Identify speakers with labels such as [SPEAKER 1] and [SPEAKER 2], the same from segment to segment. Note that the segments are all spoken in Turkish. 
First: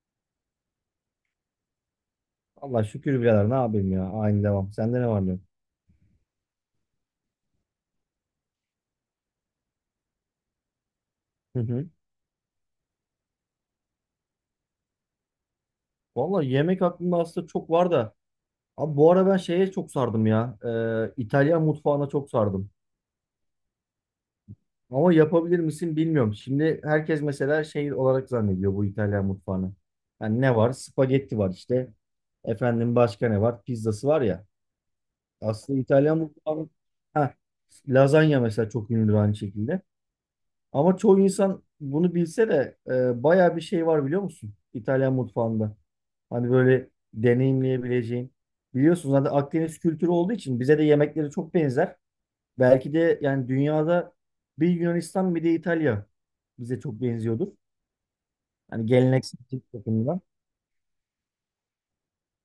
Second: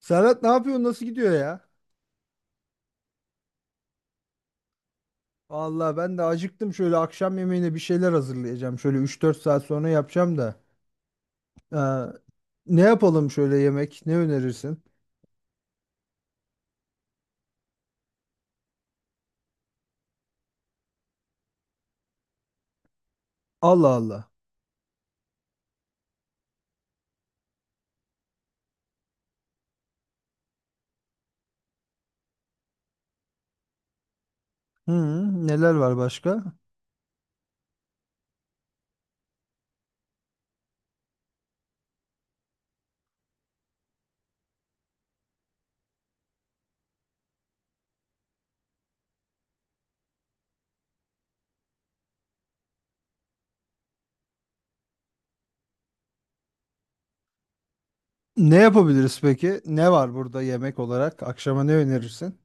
[SPEAKER 1] Serhat ne yapıyorsun? Nasıl gidiyor ya?
[SPEAKER 2] Allah şükür birader ne yapayım ya. Aynı devam. Sende ne var ne yok?
[SPEAKER 1] Vallahi ben de acıktım. Şöyle akşam yemeğine bir şeyler hazırlayacağım. Şöyle üç dört saat sonra yapacağım da.
[SPEAKER 2] Hı hı.
[SPEAKER 1] Ee, ne yapalım şöyle yemek? Ne önerirsin?
[SPEAKER 2] Valla yemek aklımda aslında çok var da. Abi bu ara ben şeye çok sardım ya. İtalyan mutfağına çok sardım.
[SPEAKER 1] Allah Allah.
[SPEAKER 2] Ama yapabilir misin bilmiyorum. Şimdi herkes mesela şey olarak zannediyor bu İtalyan mutfağını. Yani ne var? Spagetti var işte. Efendim başka ne var? Pizzası var ya.
[SPEAKER 1] Hı, neler
[SPEAKER 2] Aslında
[SPEAKER 1] var
[SPEAKER 2] İtalyan
[SPEAKER 1] başka?
[SPEAKER 2] mutfağı... Ha, lazanya mesela çok ünlüdür aynı şekilde. Ama çoğu insan bunu bilse de bayağı bir şey var biliyor musun? İtalyan mutfağında. Hani böyle deneyimleyebileceğin. Biliyorsunuz zaten Akdeniz kültürü olduğu için bize de yemekleri çok benzer. Belki de yani dünyada bir Yunanistan bir de İtalya bize çok benziyordur.
[SPEAKER 1] Ne
[SPEAKER 2] Hani
[SPEAKER 1] yapabiliriz peki?
[SPEAKER 2] geleneksellik
[SPEAKER 1] Ne var
[SPEAKER 2] bakımından.
[SPEAKER 1] burada yemek olarak? Akşama ne önerirsin?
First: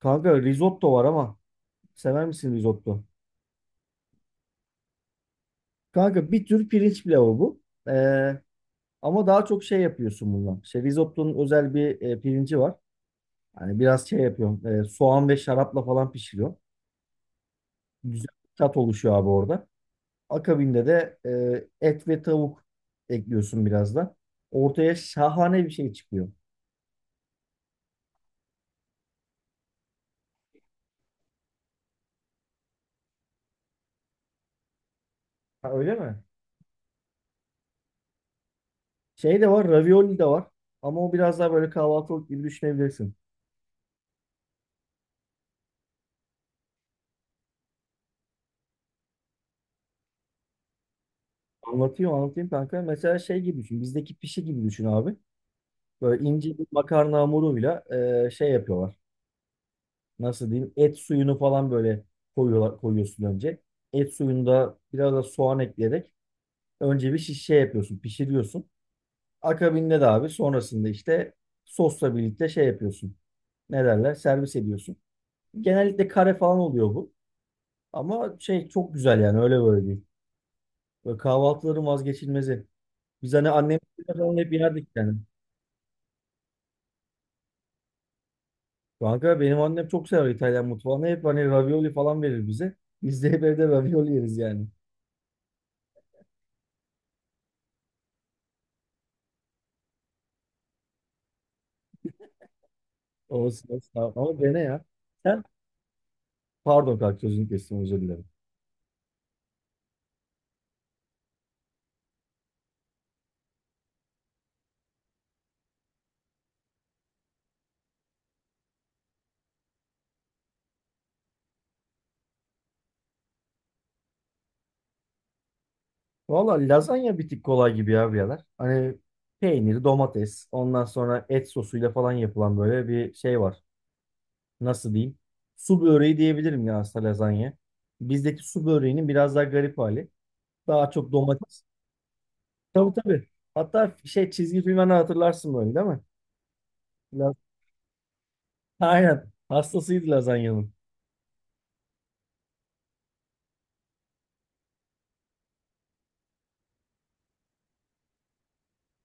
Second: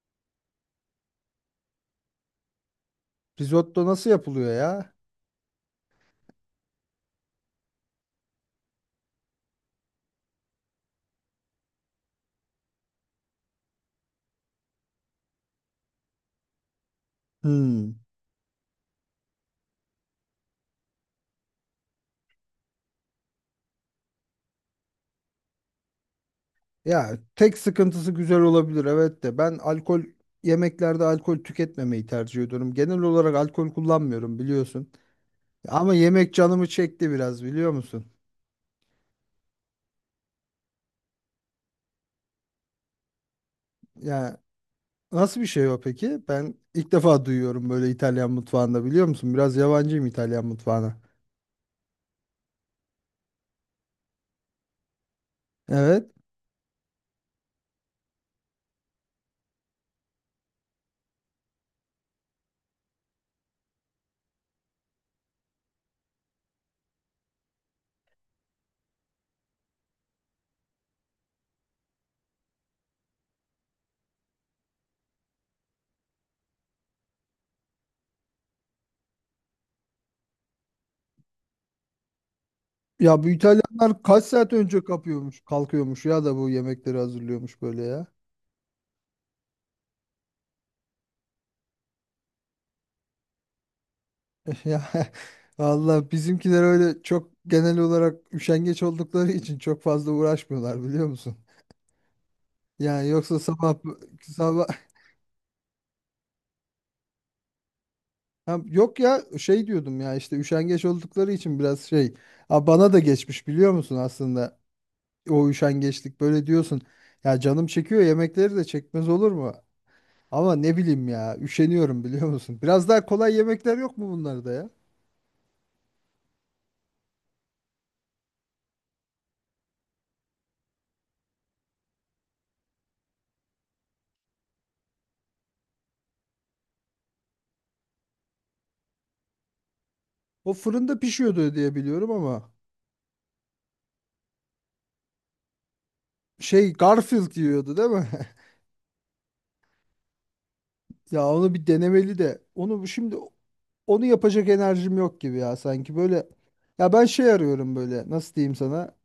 [SPEAKER 2] Kanka risotto var ama sever misin risotto?
[SPEAKER 1] Risotto nasıl yapılıyor ya?
[SPEAKER 2] Kanka bir tür pirinç pilavı bu. Ee, ama daha çok şey yapıyorsun bundan. İşte risottonun özel bir pirinci var. Hani biraz şey yapıyorum. Soğan ve şarapla falan pişiriyor.
[SPEAKER 1] Hmm.
[SPEAKER 2] Güzel bir tat oluşuyor abi orada. Akabinde de et ve tavuk ekliyorsun biraz da. Ortaya şahane bir şey çıkıyor.
[SPEAKER 1] Ya tek sıkıntısı güzel olabilir evet de ben alkol yemeklerde alkol tüketmemeyi tercih ediyorum. Genel olarak alkol kullanmıyorum biliyorsun.
[SPEAKER 2] Ha, öyle
[SPEAKER 1] Ama
[SPEAKER 2] mi?
[SPEAKER 1] yemek canımı çekti biraz biliyor musun?
[SPEAKER 2] Şey de var, ravioli de var. Ama o biraz daha böyle kahvaltılık gibi düşünebilirsin.
[SPEAKER 1] Yani nasıl bir şey o peki? Ben ilk defa duyuyorum böyle İtalyan mutfağında biliyor musun? Biraz yabancıyım İtalyan mutfağına.
[SPEAKER 2] Anlatayım kanka. Mesela şey gibi düşün. Bizdeki pişi gibi düşün abi.
[SPEAKER 1] Evet.
[SPEAKER 2] Böyle ince bir makarna hamuruyla şey yapıyorlar. Nasıl diyeyim? Et suyunu falan böyle koyuyorlar, koyuyorsun önce. Et suyunu da biraz da soğan ekleyerek önce bir şiş şey yapıyorsun, pişiriyorsun. Akabinde de abi sonrasında işte sosla birlikte şey yapıyorsun. Ne derler? Servis ediyorsun. Genellikle kare falan oluyor bu. Ama şey çok güzel yani öyle böyle değil. Böyle kahvaltıların vazgeçilmezi.
[SPEAKER 1] Ya bu
[SPEAKER 2] Biz hani annem
[SPEAKER 1] İtalyanlar kaç
[SPEAKER 2] falan
[SPEAKER 1] saat
[SPEAKER 2] hep
[SPEAKER 1] önce
[SPEAKER 2] yerdik yani.
[SPEAKER 1] kapıyormuş, kalkıyormuş ya da bu yemekleri hazırlıyormuş böyle ya.
[SPEAKER 2] Kanka benim annem çok sever İtalyan mutfağını. Hep hani ravioli falan verir bize. Biz de hep evde ravioli yeriz yani.
[SPEAKER 1] Ya Allah bizimkiler öyle çok genel olarak üşengeç oldukları için çok fazla uğraşmıyorlar biliyor musun? Yani yoksa sabah
[SPEAKER 2] Olsun. Ama dene
[SPEAKER 1] sabah.
[SPEAKER 2] ya. Sen pardon kanka sözünü kestim özür dilerim.
[SPEAKER 1] Ha, yok ya şey diyordum ya işte üşengeç oldukları için biraz şey. Ha, bana da geçmiş biliyor musun aslında o üşengeçlik böyle diyorsun. Ya canım çekiyor yemekleri de çekmez olur mu? Ama ne bileyim ya üşeniyorum biliyor musun? Biraz daha kolay yemekler yok mu bunlarda ya?
[SPEAKER 2] Valla lazanya bir tık kolay gibi ya birader. Hani peynir, domates, ondan sonra et sosuyla falan yapılan böyle bir şey var. Nasıl diyeyim? Su böreği diyebilirim ya aslında lazanya. Bizdeki su böreğinin biraz daha garip hali.
[SPEAKER 1] O
[SPEAKER 2] Daha
[SPEAKER 1] fırında
[SPEAKER 2] çok
[SPEAKER 1] pişiyordu
[SPEAKER 2] domates.
[SPEAKER 1] diye biliyorum ama
[SPEAKER 2] Tabii, tabii. Hatta şey çizgi filmden hatırlarsın böyle değil mi?
[SPEAKER 1] şey
[SPEAKER 2] La-
[SPEAKER 1] Garfield yiyordu değil mi?
[SPEAKER 2] Aynen. Hastasıydı lazanyanın.
[SPEAKER 1] Ya onu bir denemeli de onu şimdi onu yapacak enerjim yok gibi ya sanki böyle. Ya ben şey arıyorum böyle nasıl diyeyim sana?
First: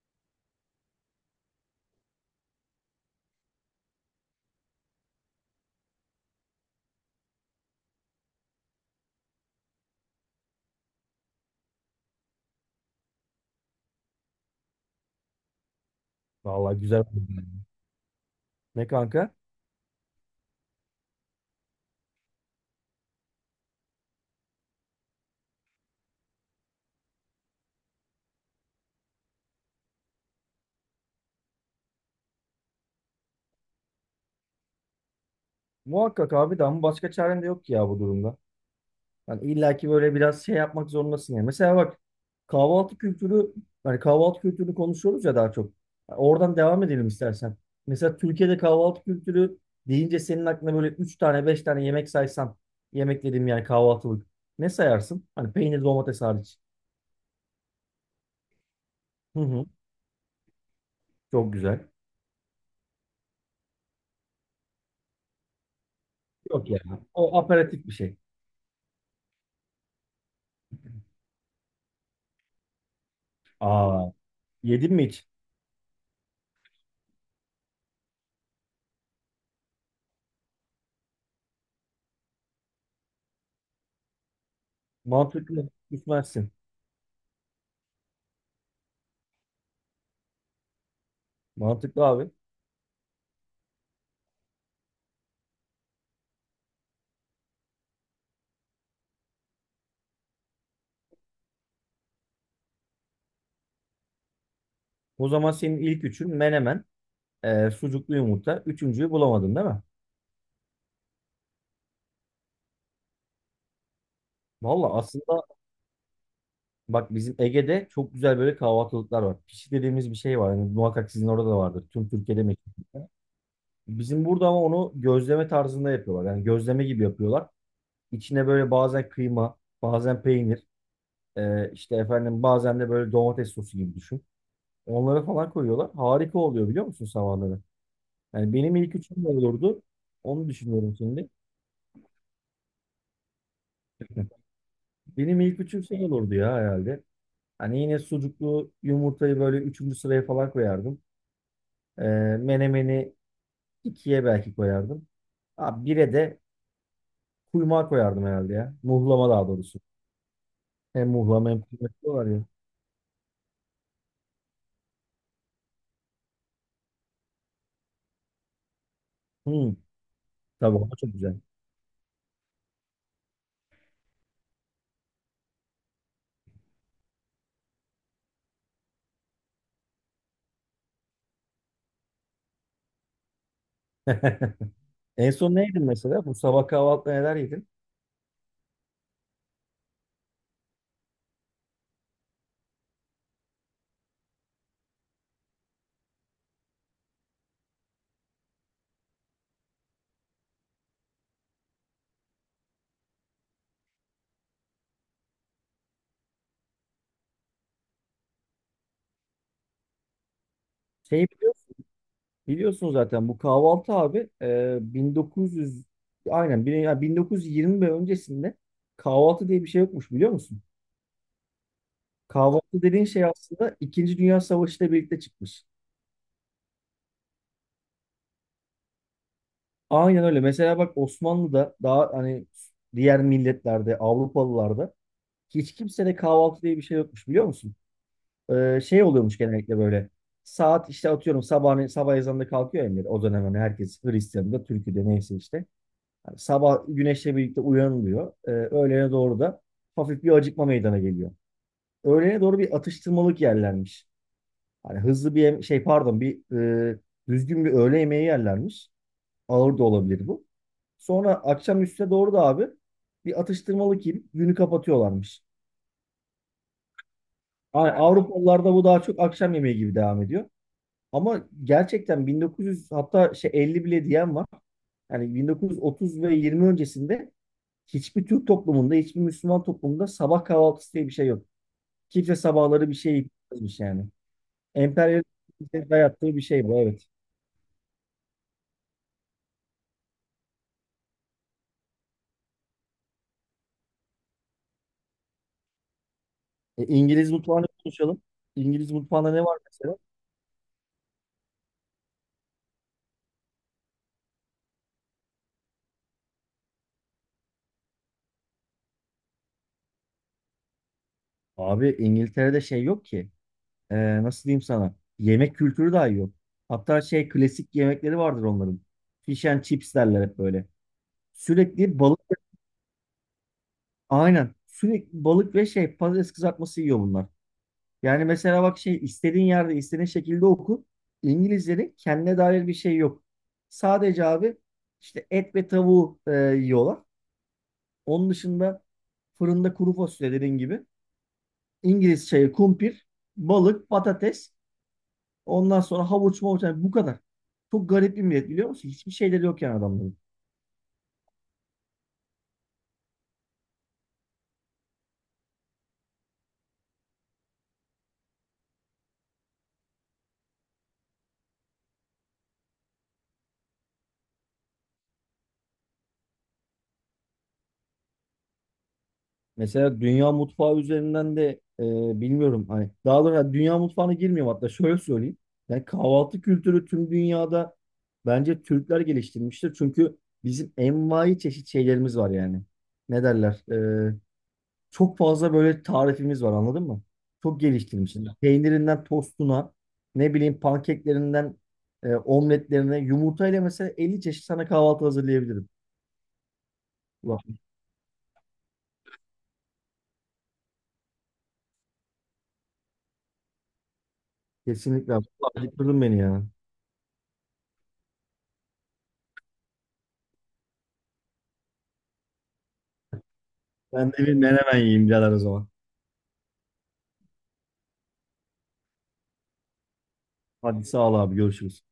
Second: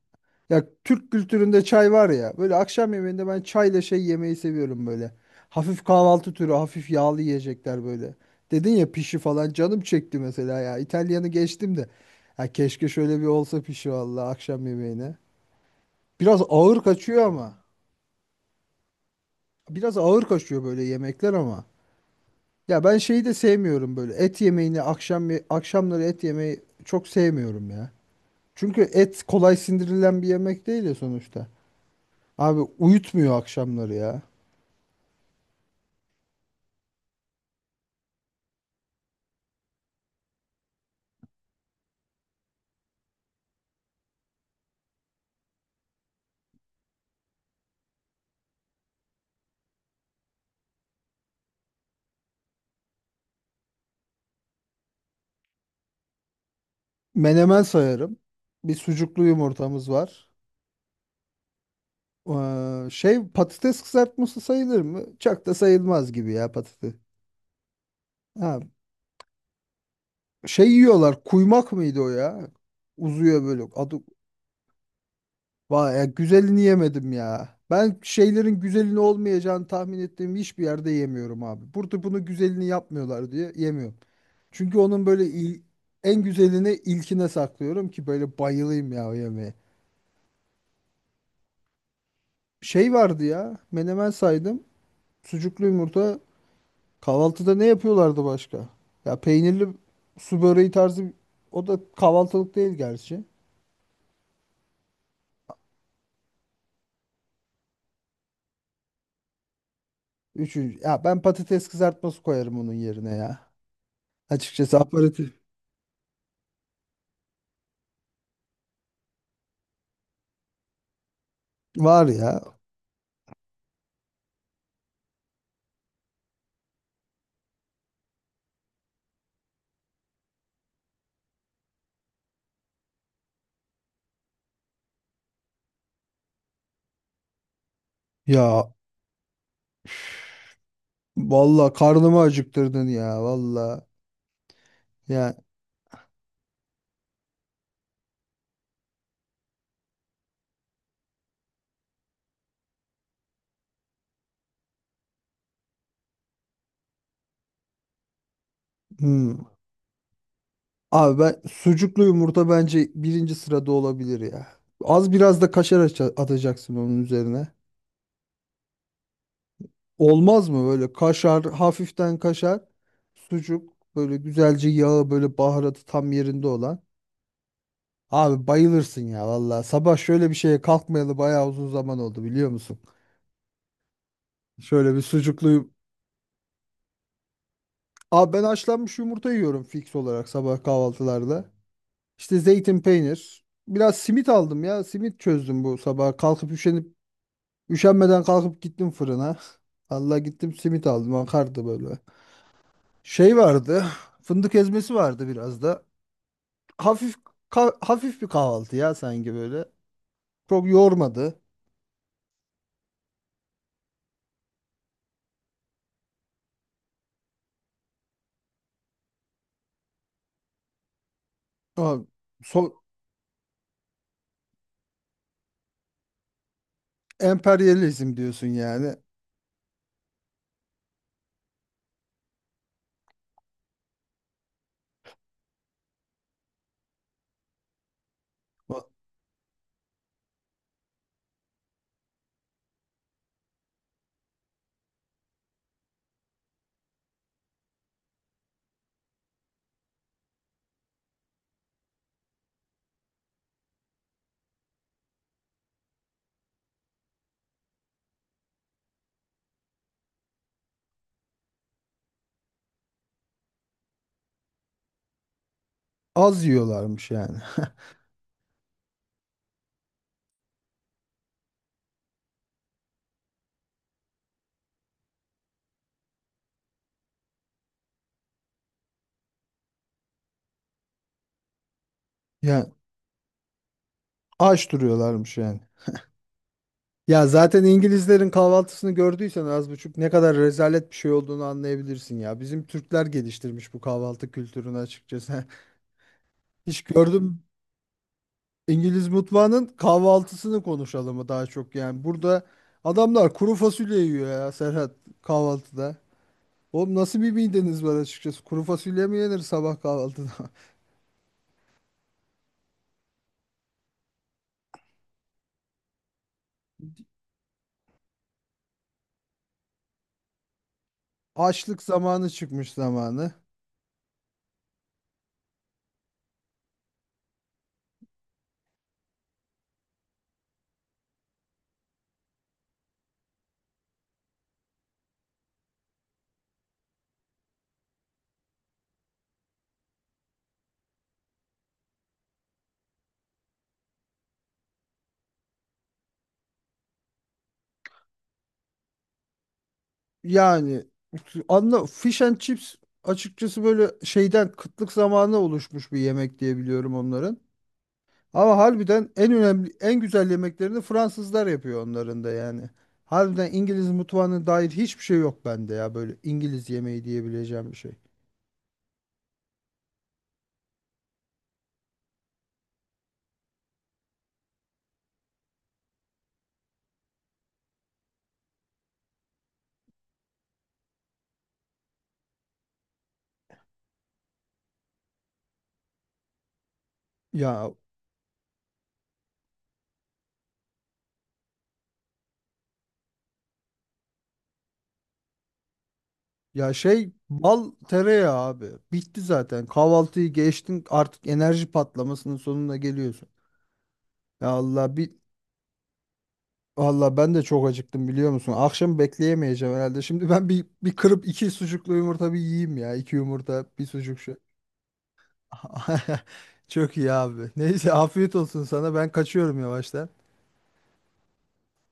[SPEAKER 1] Ya Türk kültüründe çay var ya. Böyle akşam yemeğinde ben çayla şey yemeyi seviyorum böyle. Hafif kahvaltı türü, hafif yağlı yiyecekler böyle. Dedin ya pişi falan canım çekti mesela ya. İtalyanı geçtim de. Ya keşke şöyle bir olsa pişi valla akşam yemeğine. Biraz
[SPEAKER 2] Valla
[SPEAKER 1] ağır
[SPEAKER 2] güzel.
[SPEAKER 1] kaçıyor ama.
[SPEAKER 2] Ne kanka?
[SPEAKER 1] Biraz ağır kaçıyor böyle yemekler ama. Ya ben şeyi de sevmiyorum böyle. Et yemeğini akşamları et yemeyi çok sevmiyorum ya. Çünkü et kolay sindirilen bir yemek değil ya sonuçta. Abi uyutmuyor akşamları ya.
[SPEAKER 2] Muhakkak abi de ama başka çaren de yok ki ya bu durumda. Hani illaki böyle biraz şey yapmak zorundasın yani. Mesela bak kahvaltı kültürü hani kahvaltı kültürünü konuşuyoruz ya daha çok. Oradan devam edelim istersen. Mesela Türkiye'de kahvaltı kültürü deyince senin aklına böyle 3 tane 5 tane yemek saysan yemek dediğim yani kahvaltılık ne sayarsın? Hani peynir domates hariç.
[SPEAKER 1] Menemen sayarım. Bir sucuklu
[SPEAKER 2] Hı hı.
[SPEAKER 1] yumurtamız var.
[SPEAKER 2] Çok güzel.
[SPEAKER 1] Şey patates kızartması sayılır mı? Çok da sayılmaz gibi ya
[SPEAKER 2] Yok ya.
[SPEAKER 1] patates.
[SPEAKER 2] O aperatif bir şey.
[SPEAKER 1] Ha, şey yiyorlar. Kuymak mıydı o ya? Uzuyor böyle. Adı,
[SPEAKER 2] Aa, yedin mi hiç?
[SPEAKER 1] vay ya, güzelini yemedim ya. Ben şeylerin güzelini olmayacağını tahmin ettiğim hiçbir yerde yemiyorum abi. Burada bunu güzelini yapmıyorlar diye yemiyorum. Çünkü onun böyle
[SPEAKER 2] Mantıklı.
[SPEAKER 1] en
[SPEAKER 2] Gitmezsin.
[SPEAKER 1] güzelini ilkine saklıyorum ki böyle bayılayım ya o yemeğe.
[SPEAKER 2] Mantıklı abi.
[SPEAKER 1] Şey vardı ya. Menemen saydım. Sucuklu yumurta. Kahvaltıda ne yapıyorlardı başka? Ya peynirli su böreği tarzı, o da kahvaltılık değil gerçi.
[SPEAKER 2] O zaman senin ilk üçün menemen, sucuklu yumurta. Üçüncüyü bulamadın değil mi?
[SPEAKER 1] Üçüncü. Ya ben patates kızartması koyarım onun yerine ya. Açıkçası
[SPEAKER 2] Valla
[SPEAKER 1] aparatif
[SPEAKER 2] aslında bak bizim Ege'de çok güzel böyle kahvaltılıklar var. Pişi dediğimiz bir şey var. Yani muhakkak sizin orada da vardır.
[SPEAKER 1] var
[SPEAKER 2] Tüm
[SPEAKER 1] ya.
[SPEAKER 2] Türkiye'de mi? Bizim burada ama onu gözleme tarzında yapıyorlar. Yani gözleme gibi yapıyorlar. İçine böyle bazen kıyma, bazen peynir, işte efendim bazen de böyle domates sosu gibi düşün. Onları falan koyuyorlar. Harika oluyor biliyor musun sabahları? Yani
[SPEAKER 1] Ya
[SPEAKER 2] benim ilk üçüm ne olurdu? Onu düşünüyorum şimdi.
[SPEAKER 1] valla karnımı acıktırdın ya valla. Ya
[SPEAKER 2] Benim ilk üçüm şey olurdu ya herhalde. Hani yine sucuklu yumurtayı böyle üçüncü sıraya falan koyardım. Ee, menemeni ikiye belki koyardım. Abi bire de kuymağı koyardım herhalde ya. Muhlama
[SPEAKER 1] hmm.
[SPEAKER 2] daha doğrusu. Hem
[SPEAKER 1] Abi ben
[SPEAKER 2] muhlama hem kuymak
[SPEAKER 1] sucuklu
[SPEAKER 2] var ya.
[SPEAKER 1] yumurta bence birinci sırada olabilir ya. Az biraz da kaşar atacaksın onun üzerine.
[SPEAKER 2] Hmm,
[SPEAKER 1] Olmaz mı
[SPEAKER 2] tabii
[SPEAKER 1] böyle
[SPEAKER 2] ama çok güzel.
[SPEAKER 1] kaşar, hafiften kaşar, sucuk, böyle güzelce yağı, böyle baharatı tam yerinde olan. Abi bayılırsın ya valla. Sabah şöyle bir şeye kalkmayalı bayağı uzun zaman oldu biliyor musun? Şöyle bir
[SPEAKER 2] En son ne
[SPEAKER 1] sucuklu.
[SPEAKER 2] yedin mesela? Bu sabah kahvaltıda neler yedin?
[SPEAKER 1] Abi ben haşlanmış yumurta yiyorum fix olarak sabah kahvaltılarda. İşte zeytin peynir. Biraz simit aldım ya. Simit çözdüm bu sabah. Kalkıp üşenip üşenmeden kalkıp gittim fırına. Allah gittim simit aldım. Akardı böyle. Şey vardı. Fındık ezmesi vardı biraz da. Hafif hafif bir kahvaltı ya sanki böyle. Çok
[SPEAKER 2] Şey
[SPEAKER 1] yormadı.
[SPEAKER 2] biliyorsun, zaten bu kahvaltı abi 1900, aynen, ya 1920 ve öncesinde kahvaltı diye bir şey yokmuş biliyor musun?
[SPEAKER 1] Ama
[SPEAKER 2] Kahvaltı
[SPEAKER 1] so
[SPEAKER 2] dediğin şey aslında İkinci Dünya Savaşı ile birlikte çıkmış.
[SPEAKER 1] emperyalizm diyorsun yani.
[SPEAKER 2] Aynen öyle. Mesela bak Osmanlı'da daha hani diğer milletlerde, Avrupalılarda hiç kimsede kahvaltı diye bir şey yokmuş biliyor musun? Şey oluyormuş genellikle böyle. Saat işte atıyorum sabah, sabah ezanında kalkıyor emir. O dönem hani herkes Hristiyan'da, Türkiye'de neyse işte. Yani sabah güneşle birlikte uyanılıyor. Öğlene doğru da hafif bir acıkma meydana geliyor. Öğlene doğru bir atıştırmalık yerlermiş. Hani hızlı bir yem- şey pardon bir e, düzgün bir öğle yemeği yerlermiş. Ağır da olabilir bu. Sonra akşam üstüne doğru da abi bir atıştırmalık yiyip günü kapatıyorlarmış.
[SPEAKER 1] Az yiyorlarmış yani.
[SPEAKER 2] Yani, ha. Avrupalılarda bu daha çok akşam yemeği gibi devam ediyor. Ama gerçekten 1900, hatta şey 50 bile diyen var. Yani 1930 ve 20 öncesinde hiçbir Türk toplumunda, hiçbir Müslüman toplumunda sabah kahvaltısı diye bir şey yok. Kimse
[SPEAKER 1] Yani
[SPEAKER 2] sabahları bir şey yapmış yani.
[SPEAKER 1] aç duruyorlarmış yani.
[SPEAKER 2] Emperyalizmin dayattığı bir şey bu evet.
[SPEAKER 1] Ya zaten İngilizlerin kahvaltısını gördüysen az buçuk ne kadar rezalet bir şey olduğunu anlayabilirsin ya. Bizim Türkler geliştirmiş bu kahvaltı kültürünü açıkçası. Hiç
[SPEAKER 2] E, İngiliz
[SPEAKER 1] gördüm
[SPEAKER 2] mutfağını konuşalım. İngiliz
[SPEAKER 1] İngiliz
[SPEAKER 2] mutfağında ne var
[SPEAKER 1] mutfağının
[SPEAKER 2] mesela?
[SPEAKER 1] kahvaltısını konuşalım mı daha çok yani. Burada adamlar kuru fasulye yiyor ya Serhat kahvaltıda. Oğlum nasıl bir mideniz var açıkçası? Kuru fasulye mi yenir sabah kahvaltıda?
[SPEAKER 2] Abi İngiltere'de şey yok ki. Nasıl diyeyim sana yemek kültürü dahi yok. Hatta şey klasik yemekleri vardır onların. Fish and chips derler hep böyle.
[SPEAKER 1] Açlık
[SPEAKER 2] Sürekli balık,
[SPEAKER 1] zamanı çıkmış zamanı.
[SPEAKER 2] aynen sürekli balık ve şey patates kızartması yiyor bunlar. Yani mesela bak şey istediğin yerde istediğin şekilde oku. İngilizlerin kendine dair bir şey yok. Sadece abi işte et ve tavuğu yiyorlar. Onun dışında fırında kuru fasulye dediğin gibi. İngiliz çayı, kumpir, balık, patates. Ondan sonra havuç mavuç yani bu kadar. Çok garip bir millet biliyor musun? Hiçbir şeyleri yok yani adamların.
[SPEAKER 1] Yani anla fish and chips açıkçası böyle şeyden kıtlık zamanı oluşmuş bir yemek diye biliyorum onların. Ama harbiden en önemli en güzel yemeklerini Fransızlar yapıyor onların da yani. Harbiden İngiliz mutfağına dair hiçbir şey yok bende ya böyle İngiliz yemeği diyebileceğim bir şey.
[SPEAKER 2] Mesela dünya mutfağı üzerinden de e, bilmiyorum hani daha doğrusu yani dünya mutfağına girmiyorum hatta şöyle söyleyeyim. Yani kahvaltı kültürü tüm dünyada bence Türkler geliştirmiştir. Çünkü bizim envai çeşit şeylerimiz var yani. Ne derler? E, çok fazla böyle tarifimiz var anladın mı? Çok
[SPEAKER 1] Ya
[SPEAKER 2] geliştirmişiz. Peynirinden tostuna, ne bileyim pankeklerinden omletlerine, yumurtayla mesela 50 çeşit sana kahvaltı hazırlayabilirim.
[SPEAKER 1] Ya şey
[SPEAKER 2] Ulan
[SPEAKER 1] bal tereyağı abi. Bitti zaten. Kahvaltıyı geçtin artık enerji patlamasının sonuna geliyorsun. Ya Allah
[SPEAKER 2] kesinlikle,
[SPEAKER 1] bir
[SPEAKER 2] abi. Ulan bitirdin beni ya.
[SPEAKER 1] Allah ben de çok acıktım biliyor musun? Akşam bekleyemeyeceğim herhalde. Şimdi ben bir kırıp iki sucuklu yumurta bir yiyeyim ya. İki yumurta bir
[SPEAKER 2] Ben de
[SPEAKER 1] sucuk
[SPEAKER 2] bir
[SPEAKER 1] şu.
[SPEAKER 2] menemen yiyeyim birader o zaman.
[SPEAKER 1] Çok iyi abi. Neyse afiyet olsun sana. Ben kaçıyorum yavaştan.
[SPEAKER 2] Hadi sağ ol abi görüşürüz.